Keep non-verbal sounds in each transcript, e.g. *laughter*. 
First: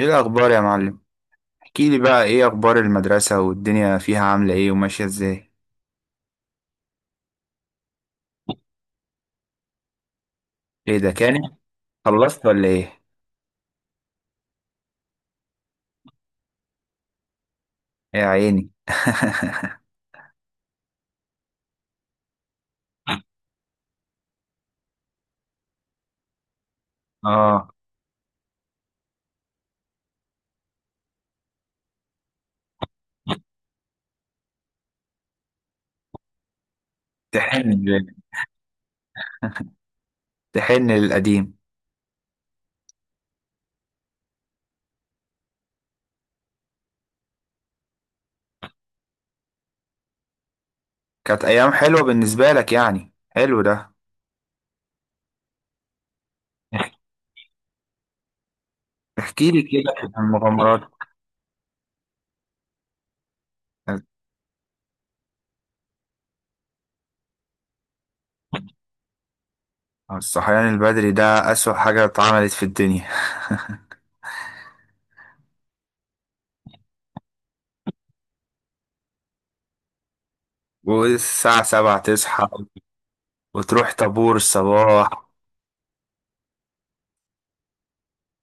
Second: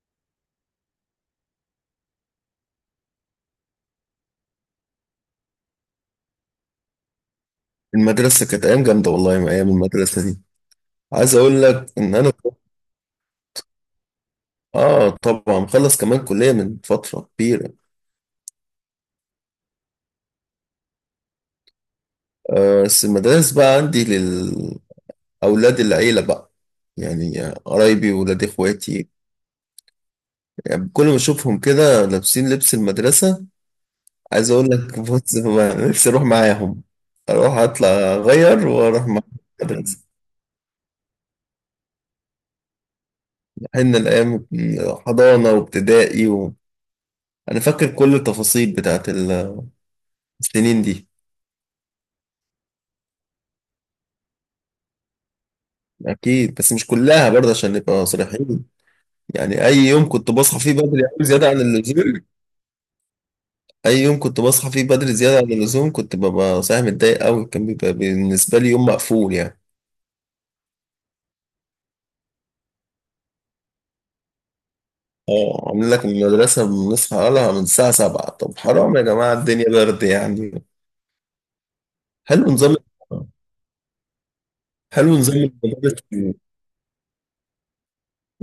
ايه الاخبار يا معلم؟ احكي لي بقى ايه اخبار المدرسة والدنيا فيها عاملة ايه وماشية ازاي؟ المدرسة كانت أيام جامدة والله من أيام المدرسة دي. ايه ده، عايز كان أقول لك إن أنا خلصت ولا ايه؟ آه طبعا مخلص كمان كلية من فترة كبيرة. يا عيني. *laughs* آه، بس المدارس بقى عندي للأولاد. العيلة بقى، يعني اه. قرايبي وولاد إخواتي. يعني كل ما أشوفهم كده لابسين لبس المدرسة عايز أقول لك *laughs* بص نفسي أروح معاهم، أروح تحن، أطلع أغير وأروح مع المدرسة. تحن للقديم. إحنا الأيام حضانة وابتدائي أنا فاكر كل التفاصيل بتاعت السنين دي. كانت ايام حلوة بالنسبة لك يعني؟ حلو ده. أكيد بس مش كلها برضه عشان نبقى صريحين. احكي لي يعني أي كده يوم عن كنت بصحى فيه المغامرات. بدري أوي زيادة عن اللزوم، أي يوم كنت بصحى فيه بدري زيادة عن اللزوم كنت ببقى صايح متضايق أوي، كان بيبقى بالنسبة لي يوم مقفول يعني. الصحيان البدري ده اسوأ حاجة اتعملت في الدنيا. اه عاملين لك المدرسة بنصحى لها من الساعة 7، طب حرام يا جماعة الدنيا برد يعني. *laughs* والساعة 7 تصحى حلو نظام. وتروح طابور حلو الصباح. نظام المدارس.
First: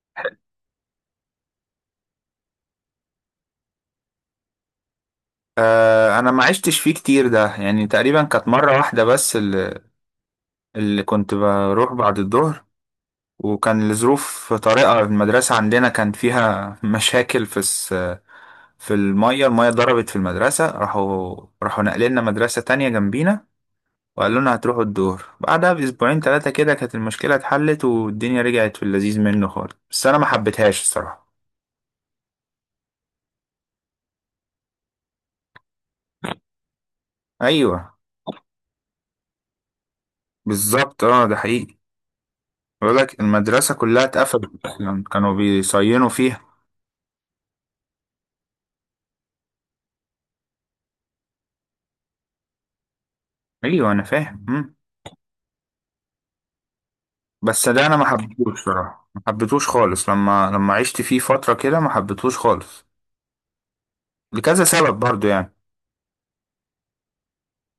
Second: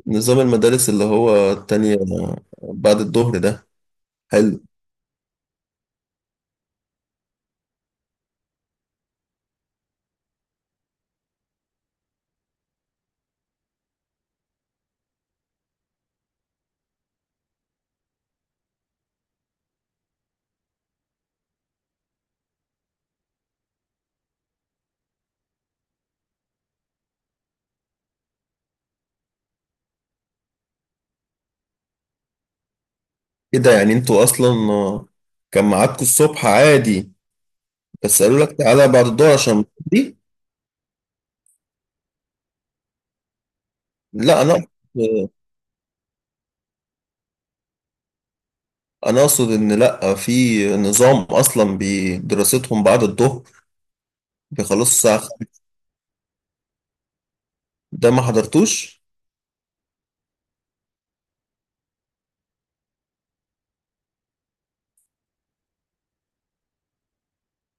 نظام المدارس اللي هو التانية بعد الظهر ده حلو. آه، انا ما عشتش فيه كتير ده، يعني تقريبا كانت مرة واحدة بس اللي كنت بروح بعد الظهر، وكان لظروف طارئة. المدرسة عندنا كان فيها *laughs* مشاكل في في المية المية ضربت في المدرسة، راحوا نقلنا مدرسة تانية جنبينا، وقالوا لنا هتروحوا الظهر. بعدها بأسبوعين ثلاثة كده كانت المشكلة اتحلت والدنيا رجعت في اللذيذ منه خالص، بس أنا ما حبيتهاش الصراحة. إيه ده؟ يعني أنتوا أصلا كان ميعادكم الصبح عادي أيوه بس قالوا لك تعالى بعد الدور عشان دي؟ بالظبط، اه ده حقيقي. بقول لك المدرسة كلها لا انا اتقفلت، أصلا اقصد كانوا بيصينوا فيها. انا اقصد ان لا في نظام اصلا بدراستهم بعد الظهر، أيوه أنا فاهم. بيخلصوا الساعه 5؟ بس ده انا ما ده ما حبيتهوش حضرتوش؟ صراحه، ما حبيتهوش خالص لما لما عشت فيه فتره كده ما حبيتهوش خالص لكذا سبب برضو يعني.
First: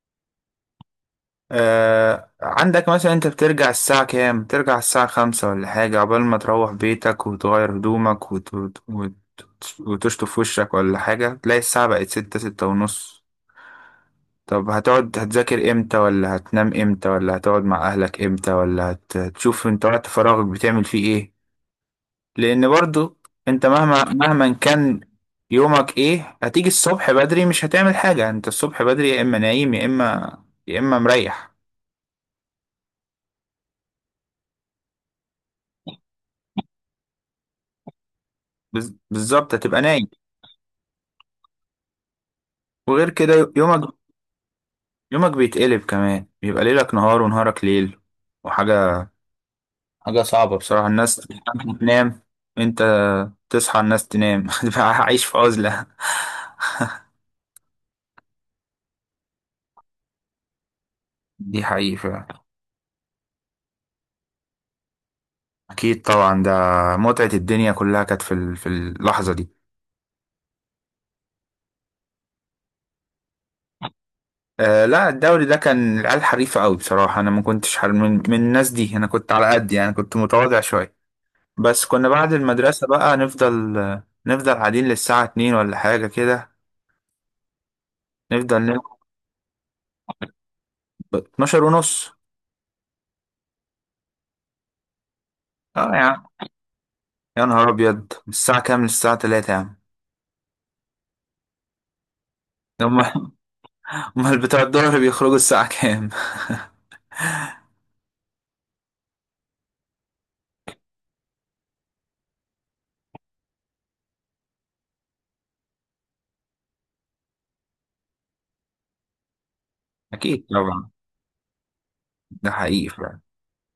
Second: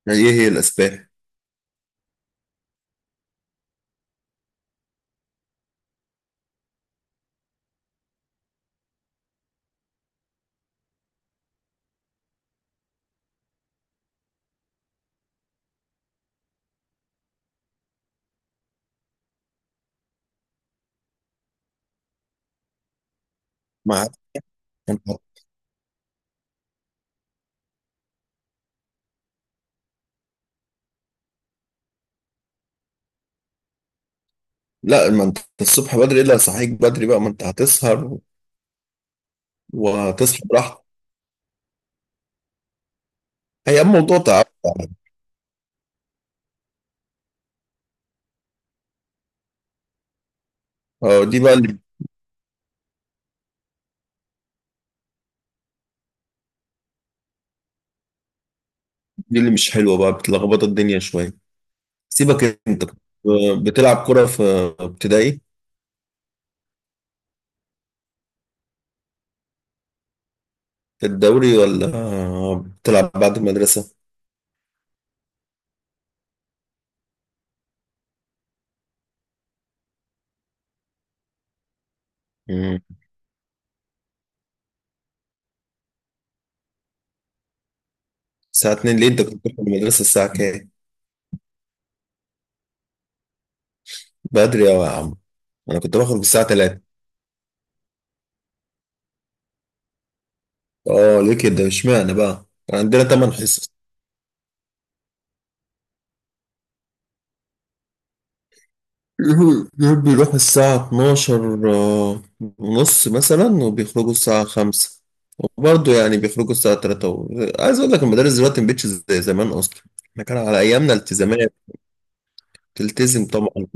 يعني ايه هي الاسباب؟ آه، عندك مثلا انت بترجع الساعه كام؟ ترجع الساعه 5 ولا حاجه، عقبال ما تروح بيتك وتغير هدومك وتشطف وشك ولا حاجه، تلاقي الساعه بقت ستة ستة ونص. طب هتقعد هتذاكر امتى؟ ولا هتنام امتى؟ ولا هتقعد مع اهلك امتى؟ ولا هتشوف انت وقت فراغك بتعمل فيه ايه؟ لان برضو انت، مهما ما مهما كان أنت- يومك ايه، هتيجي الصبح بدري مش هتعمل حاجة. انت الصبح بدري يا اما نايم يا اما، يا اما مريح. لا ما انت الصبح بدري الا صحيك بدري بقى، ما انت هتسهر بالظبط، هتبقى نايم وهتصحى براحتك. وغير كده. هي يومك، الموضوع تعب يعني. يومك بيتقلب كمان، بيبقى ليلك نهار ونهارك ليل، وحاجة حاجة صعبة بصراحة. الناس اه دي بقى اللي، تنام انت تصحى، الناس تنام، *laughs* تبقى عايش في عزلة. دي اللي مش حلوه بقى، بتلخبط الدنيا شويه. دي حقيقة فعلا. سيبك انت. بتلعب كره في ابتدائي، اكيد طبعا، ده متعة الدنيا كلها كانت في اللحظة دي. في الدوري ولا بتلعب بعد المدرسه؟ آه لا، الدوري ده كان العيال حريفة قوي بصراحة، أنا ما كنتش حر من الناس دي، أنا كنت على قد يعني، كنت متواضع شوية. بس كنا بعد مم. المدرسة بقى نفضل، نفضل قاعدين للساعة 2 ولا حاجة كده، نفضل الساعة نلعب. 2؟ ليه انت كنت بتروح المدرسة الساعة كام؟ 12:30. بدري أوي يا عم، انا اه كنت يا بخرج الساعة عم، 3. يا نهار أبيض. من الساعة كام للساعة 3 يا عم؟ اه ليه كده اشمعنى بقى؟ كان عندنا هما، 8 حصص. هما *laughs* بتوع الظهر بيخرجوا الساعة كام؟ *laughs* دول بيروحوا الساعة 12 ونص مثلا، وبيخرجوا الساعة 5، وبرضه يعني بيخرجوا الساعة 3 عايز أقول لك المدارس دلوقتي مبقتش زي زمان أصلا. *laughs* احنا كان أكيد على طبعا، أيامنا التزامات، ده حقيقي فعلا. تلتزم طبعا،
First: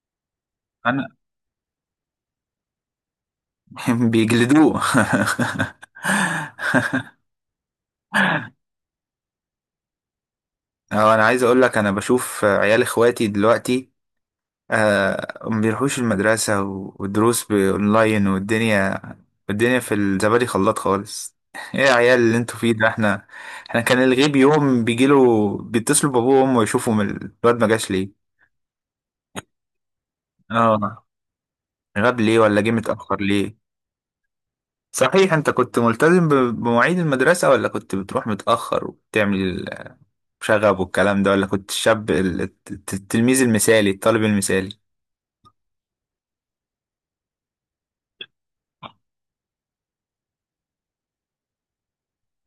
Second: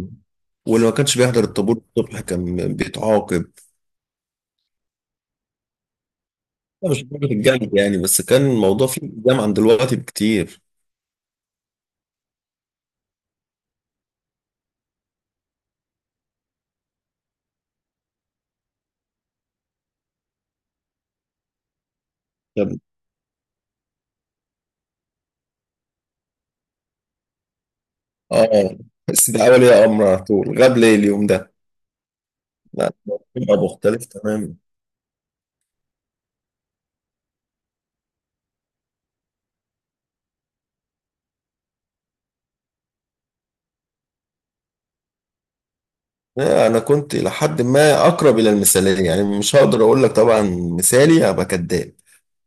واللي ما أنا كانش بيحضر الطابور الصبح كان بيتعاقب. *laughs* بيجلدوه. *laughs* لا، مش درجة الجامد يعني، بس كان الموضوع فيه التزام عن دلوقتي بكتير. اه، انا عايز اقول لك، انا بشوف عيال اخواتي دلوقتي آه، ما بيروحوش المدرسة، والدروس بأونلاين، والدنيا في الزبادي خلاط خالص. *laughs* ايه يا عيال اللي انتوا طب فيه ده؟ احنا، احنا كان الغيب يوم بيجيله بيتصلوا بابوه وامه يشوفوا من الواد ما جاش ليه. اه بس ده اول يا امر على طول غاب ليه اه، اليوم ده؟ غاب ليه، ولا جه لا متأخر ليه. بيبقى مختلف تماما. صحيح، انت كنت ملتزم بمواعيد المدرسة؟ ولا كنت بتروح متأخر وبتعمل شغب والكلام ده؟ ولا كنت الشاب التلميذ المثالي، الطالب المثالي؟ لا، انا كنت لحد ما اقرب الى المثاليه يعني، مش هقدر اقول لك طبعا مثالي هبقى كداب.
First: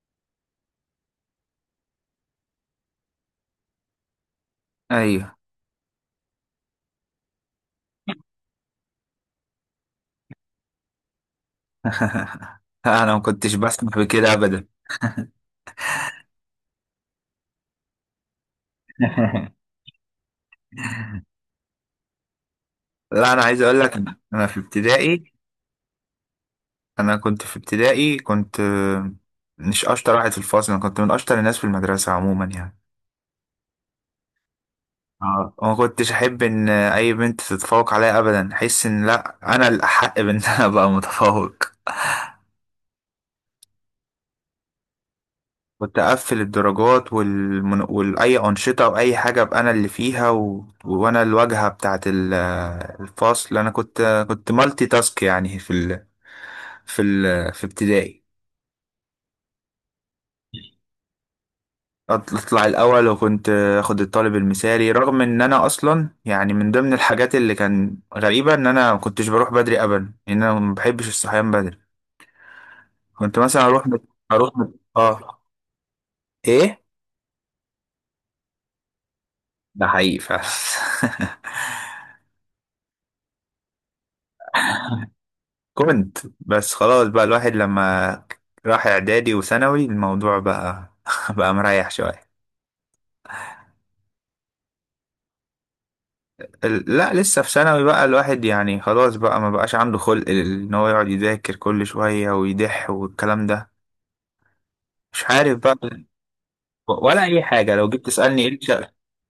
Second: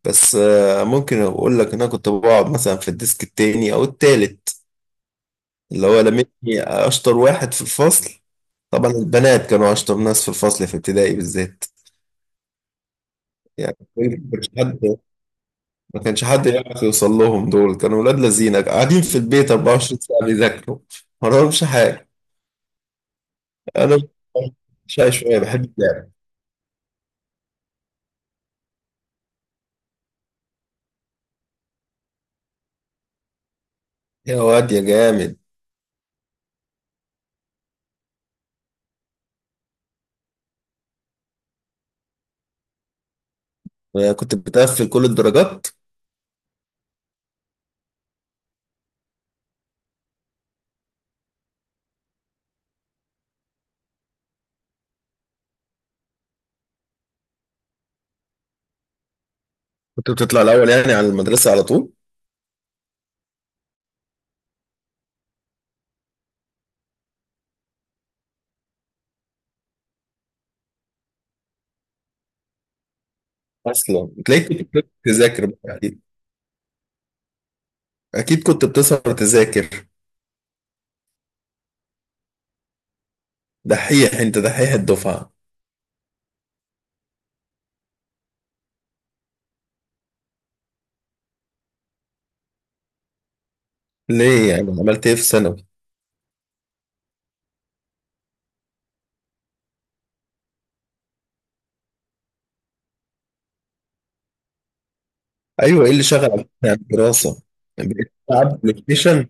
بس ممكن اقول لك ان انا كنت بقعد مثلا في الديسك التاني او التالت ايوه، اللي هو لمني اشطر واحد في الفصل. طبعا البنات كانوا اشطر ناس في الفصل في ابتدائي بالذات. انا ما كنتش يعني بسمح بكده مش ابدا. حد ما كانش حد يعرف يوصل لهم، دول كانوا ولاد لذينه قاعدين في البيت *laughs* 24 ساعة بيذاكروا، ما وراهمش حاجة. لا، انا عايز اقول لك، أنا أنا في شاي ابتدائي، شوية بحب اللعب. انا كنت في ابتدائي كنت آه، مش اشطر واحد في الفصل، انا كنت من اشطر الناس في المدرسه عموما يعني. يا واد يا جامد، اه، وما كنتش احب ان اي بنت تتفوق عليا ابدا، احس ان لا، انا الاحق بان انا *laughs* ابقى متفوق. أنا كنت بتقفل كل الدرجات. كنت اقفل الدرجات واي انشطه، واي حاجه ابقى انا اللي فيها، وانا الواجهه بتاعه الفصل. انا كنت كنت مالتي تاسك يعني في ابتدائي. كنت بتطلع الأول يعني على المدرسة على طول. اطلع الاول، وكنت اخد الطالب المثالي. رغم ان انا اصلا يعني من ضمن الحاجات اللي كان غريبه ان انا ما كنتش بروح بدري ابدا، ان انا ما بحبش الصحيان بدري. كنت مثلا أصلا تلاقيك كنت بتقدر اه، تذاكر بقى. أكيد. ايه. أكيد كنت بتسهر تذاكر. ده حقيقي فعلا. دحيح أنت، دحيح *laughs* الدفعة. كنت بس، خلاص بقى الواحد لما راح اعدادي وثانوي الموضوع بقى *laughs* بقى مريح شويه. ليه يعني عملت إيه في ثانوي؟ لا، لسه في ثانوي بقى الواحد يعني خلاص بقى، ما بقاش عنده خلق ان هو يقعد يذاكر كل شويه ويدح والكلام ده، مش عارف أيوه، إيه اللي بقى شغل على ولا الدراسة؟ اي حاجه. لو جيت بقيت تسالني ايه تلعب بلاي الشغل؟ ستيشن؟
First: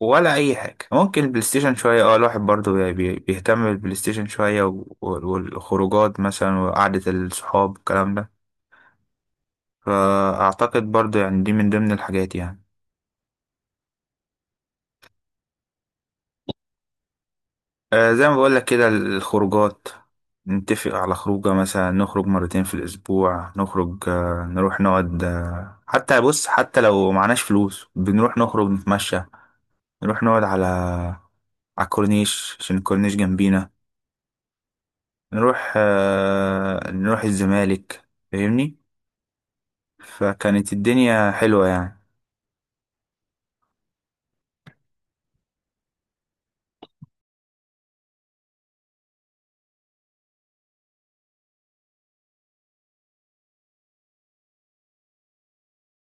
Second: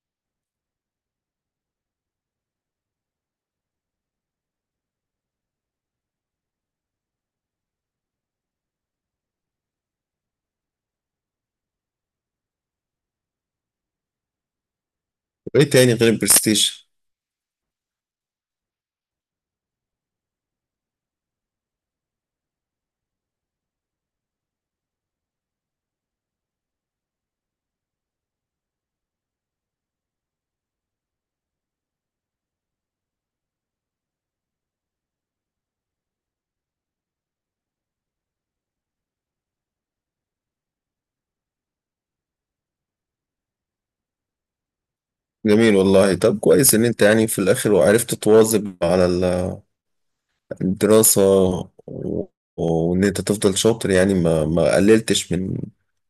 ولا اي حاجه، ممكن البلاي ستيشن شويه. اه، الواحد برضو بيهتم بالبلاي ستيشن شويه، والخروجات مثلا، وقعده الصحاب، الكلام ده. فاعتقد برضو يعني دي من ضمن الحاجات يعني. وإيه تاني غير البلاي ستيشن؟ آه زي ما بقول لك كده، الخروجات نتفق على خروجه، مثلا نخرج مرتين في الاسبوع، نخرج آه، نروح نقعد آه، حتى بص، حتى لو معناش فلوس بنروح نخرج نتمشى، نروح نقعد على، على الكورنيش، عشان الكورنيش جنبينا، نروح آه، نروح الزمالك. فاهمني؟ فكانت الدنيا حلوة يعني. جميل والله. طب كويس ان انت يعني في الاخر وعرفت تواظب على الدراسة و- وان انت تفضل شاطر، يعني ما قللتش من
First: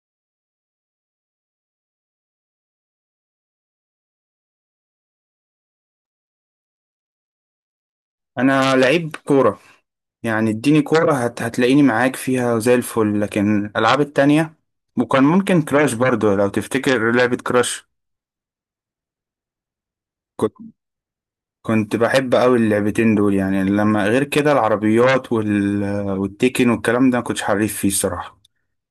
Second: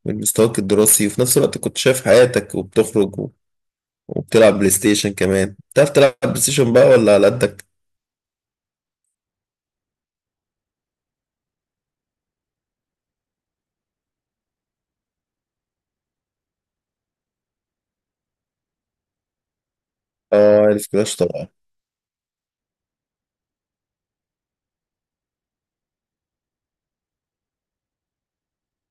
مستواك الدراسي، وفي نفس الوقت كنت شايف حياتك وبتخرج وبتلعب بلاي ستيشن كمان. بتعرف تلعب بلاي ستيشن بقى ولا على قدك؟ انا لعيب كورة يعني، اديني كورة هتلاقيني معاك فيها زي الفل، لكن الالعاب التانية. وكان ممكن كراش برضو، لو تفتكر لعبة كراش. كنت اه عارف كلاش طبعا. كنت بحب قوي اللعبتين دول يعني، لما غير كده العربيات والتيكن والكلام ده ما كنتش حريف فيه الصراحة.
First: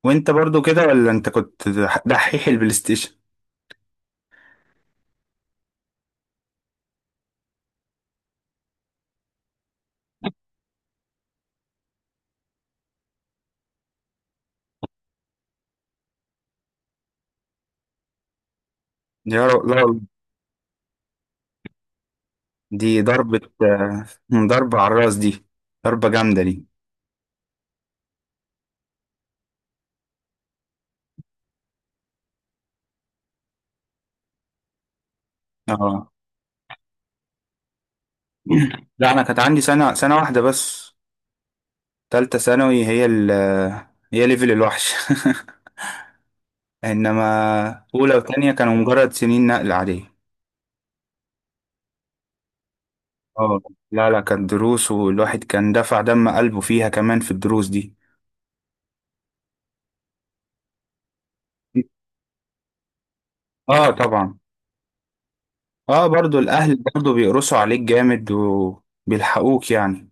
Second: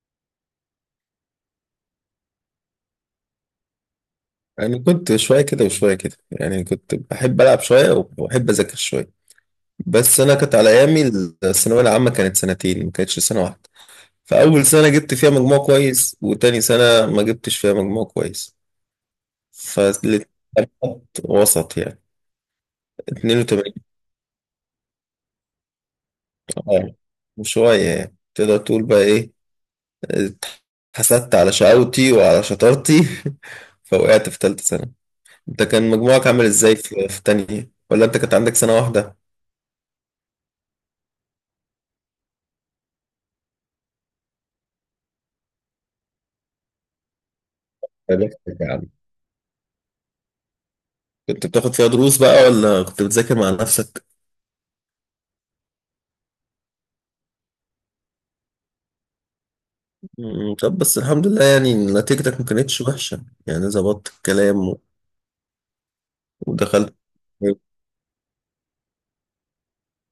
وانت برضو كده، ولا انت كنت دحيح البلاي ستيشن؟ يعني كنت شوية كده وشوية كده، يعني كنت بحب ألعب شوية وبحب أذاكر شوية. بس أنا كانت على أيامي الثانوية العامة كانت سنتين، ما كانتش سنة واحدة. فأول سنة جبت فيها مجموع كويس، وتاني سنة ما جبتش فيها مجموع كويس. يا رب لا. فالاتنين وسط يعني. دي ضربة، 82. آه، ضربة على الراس دي، ضربة جامدة دي. اه، وشوية يعني تقدر تقول بقى إيه، اتحسدت على شقاوتي وعلى شطارتي. *laughs* فوقعت في تالتة سنة. أنت كان اه مجموعك عامل إزاي في تانية، ولا أنت كانت عندك سنة لا، واحدة؟ انا كانت عندي سنة سنة واحدة بس. تالتة ثانوي هي ال آه، هي ليفل الوحش. *laughs* انما اولى يا وثانية بختك كانوا يا عم. مجرد سنين نقل عادية. كنت بتاخد فيها دروس بقى ولا كنت بتذاكر مع اه نفسك؟ لا لا، كانت دروس، والواحد كان دفع دم قلبه فيها كمان في الدروس دي. طب بس الحمد لله، يعني نتيجتك ما كانتش وحشة يعني، اه ظبطت طبعا، الكلام اه برضو الاهل ودخلت برضو بيقرصوا عليك جامد وبيلحقوك يعني.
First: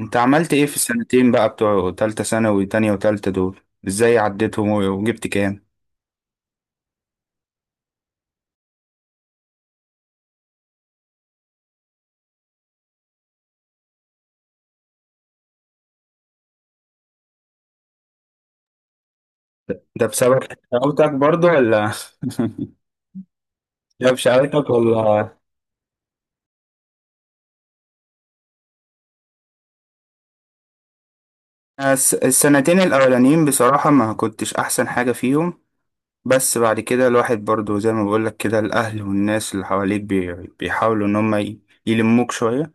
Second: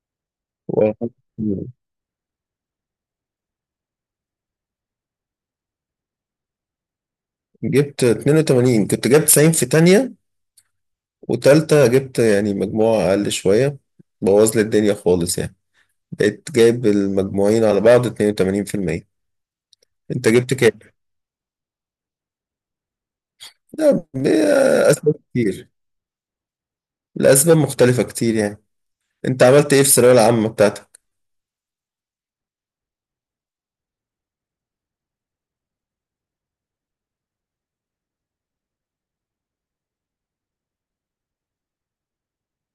انت عملت ايه في و- السنتين بقى، بتوع تالتة ثانوي، تانية وتالتة دول؟ ازاي عديتهم وجبت كام؟ جبت 82. كنت جبت 90 في تانية، وتالتة جبت يعني مجموعة أقل شوية، بوظ لي الدنيا خالص يعني. بقيت جايب المجموعين على بعض 82%. ده أنت بسبب جبت كام؟ شقاوتك برضو، ولا لا *laughs* ده بشقاوتك أسباب ولا؟ كتير. الأسباب مختلفة كتير يعني. أنت عملت إيه في الثانوية العامة بتاعتك؟ الس- السنتين الاولانيين بصراحة ما كنتش احسن حاجة فيهم، بس بعد كده الواحد برضو زي ما بقولك كده، الاهل والناس اللي حواليك بيحاولوا ان هم يلموك شوية.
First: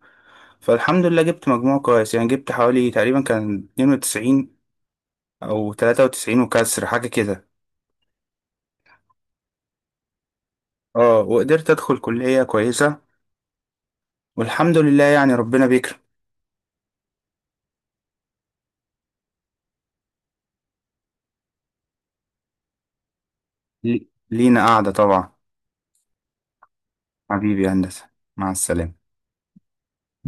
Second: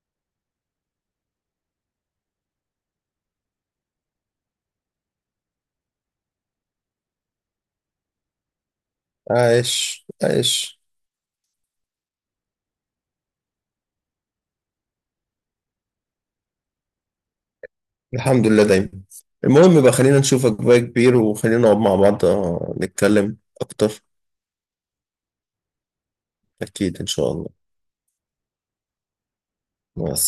فالحمد لله جبت مجموع كويس يعني، جبت حوالي تقريبا كان 92 او 93 وكسر حاجة كده. عايش عايش. اه، وقدرت ادخل كلية كويسة، والحمد لله يعني، ربنا بيكرم. الحمد لله دايما. المهم بقى خلينا نشوفك بقى كبير، وخلينا نقعد مع بعض نتكلم أكتر. لي- لينا قعدة طبعا. أكيد إن شاء الله. حبيبي يا هندسة، مع السلامة. مع السلامة.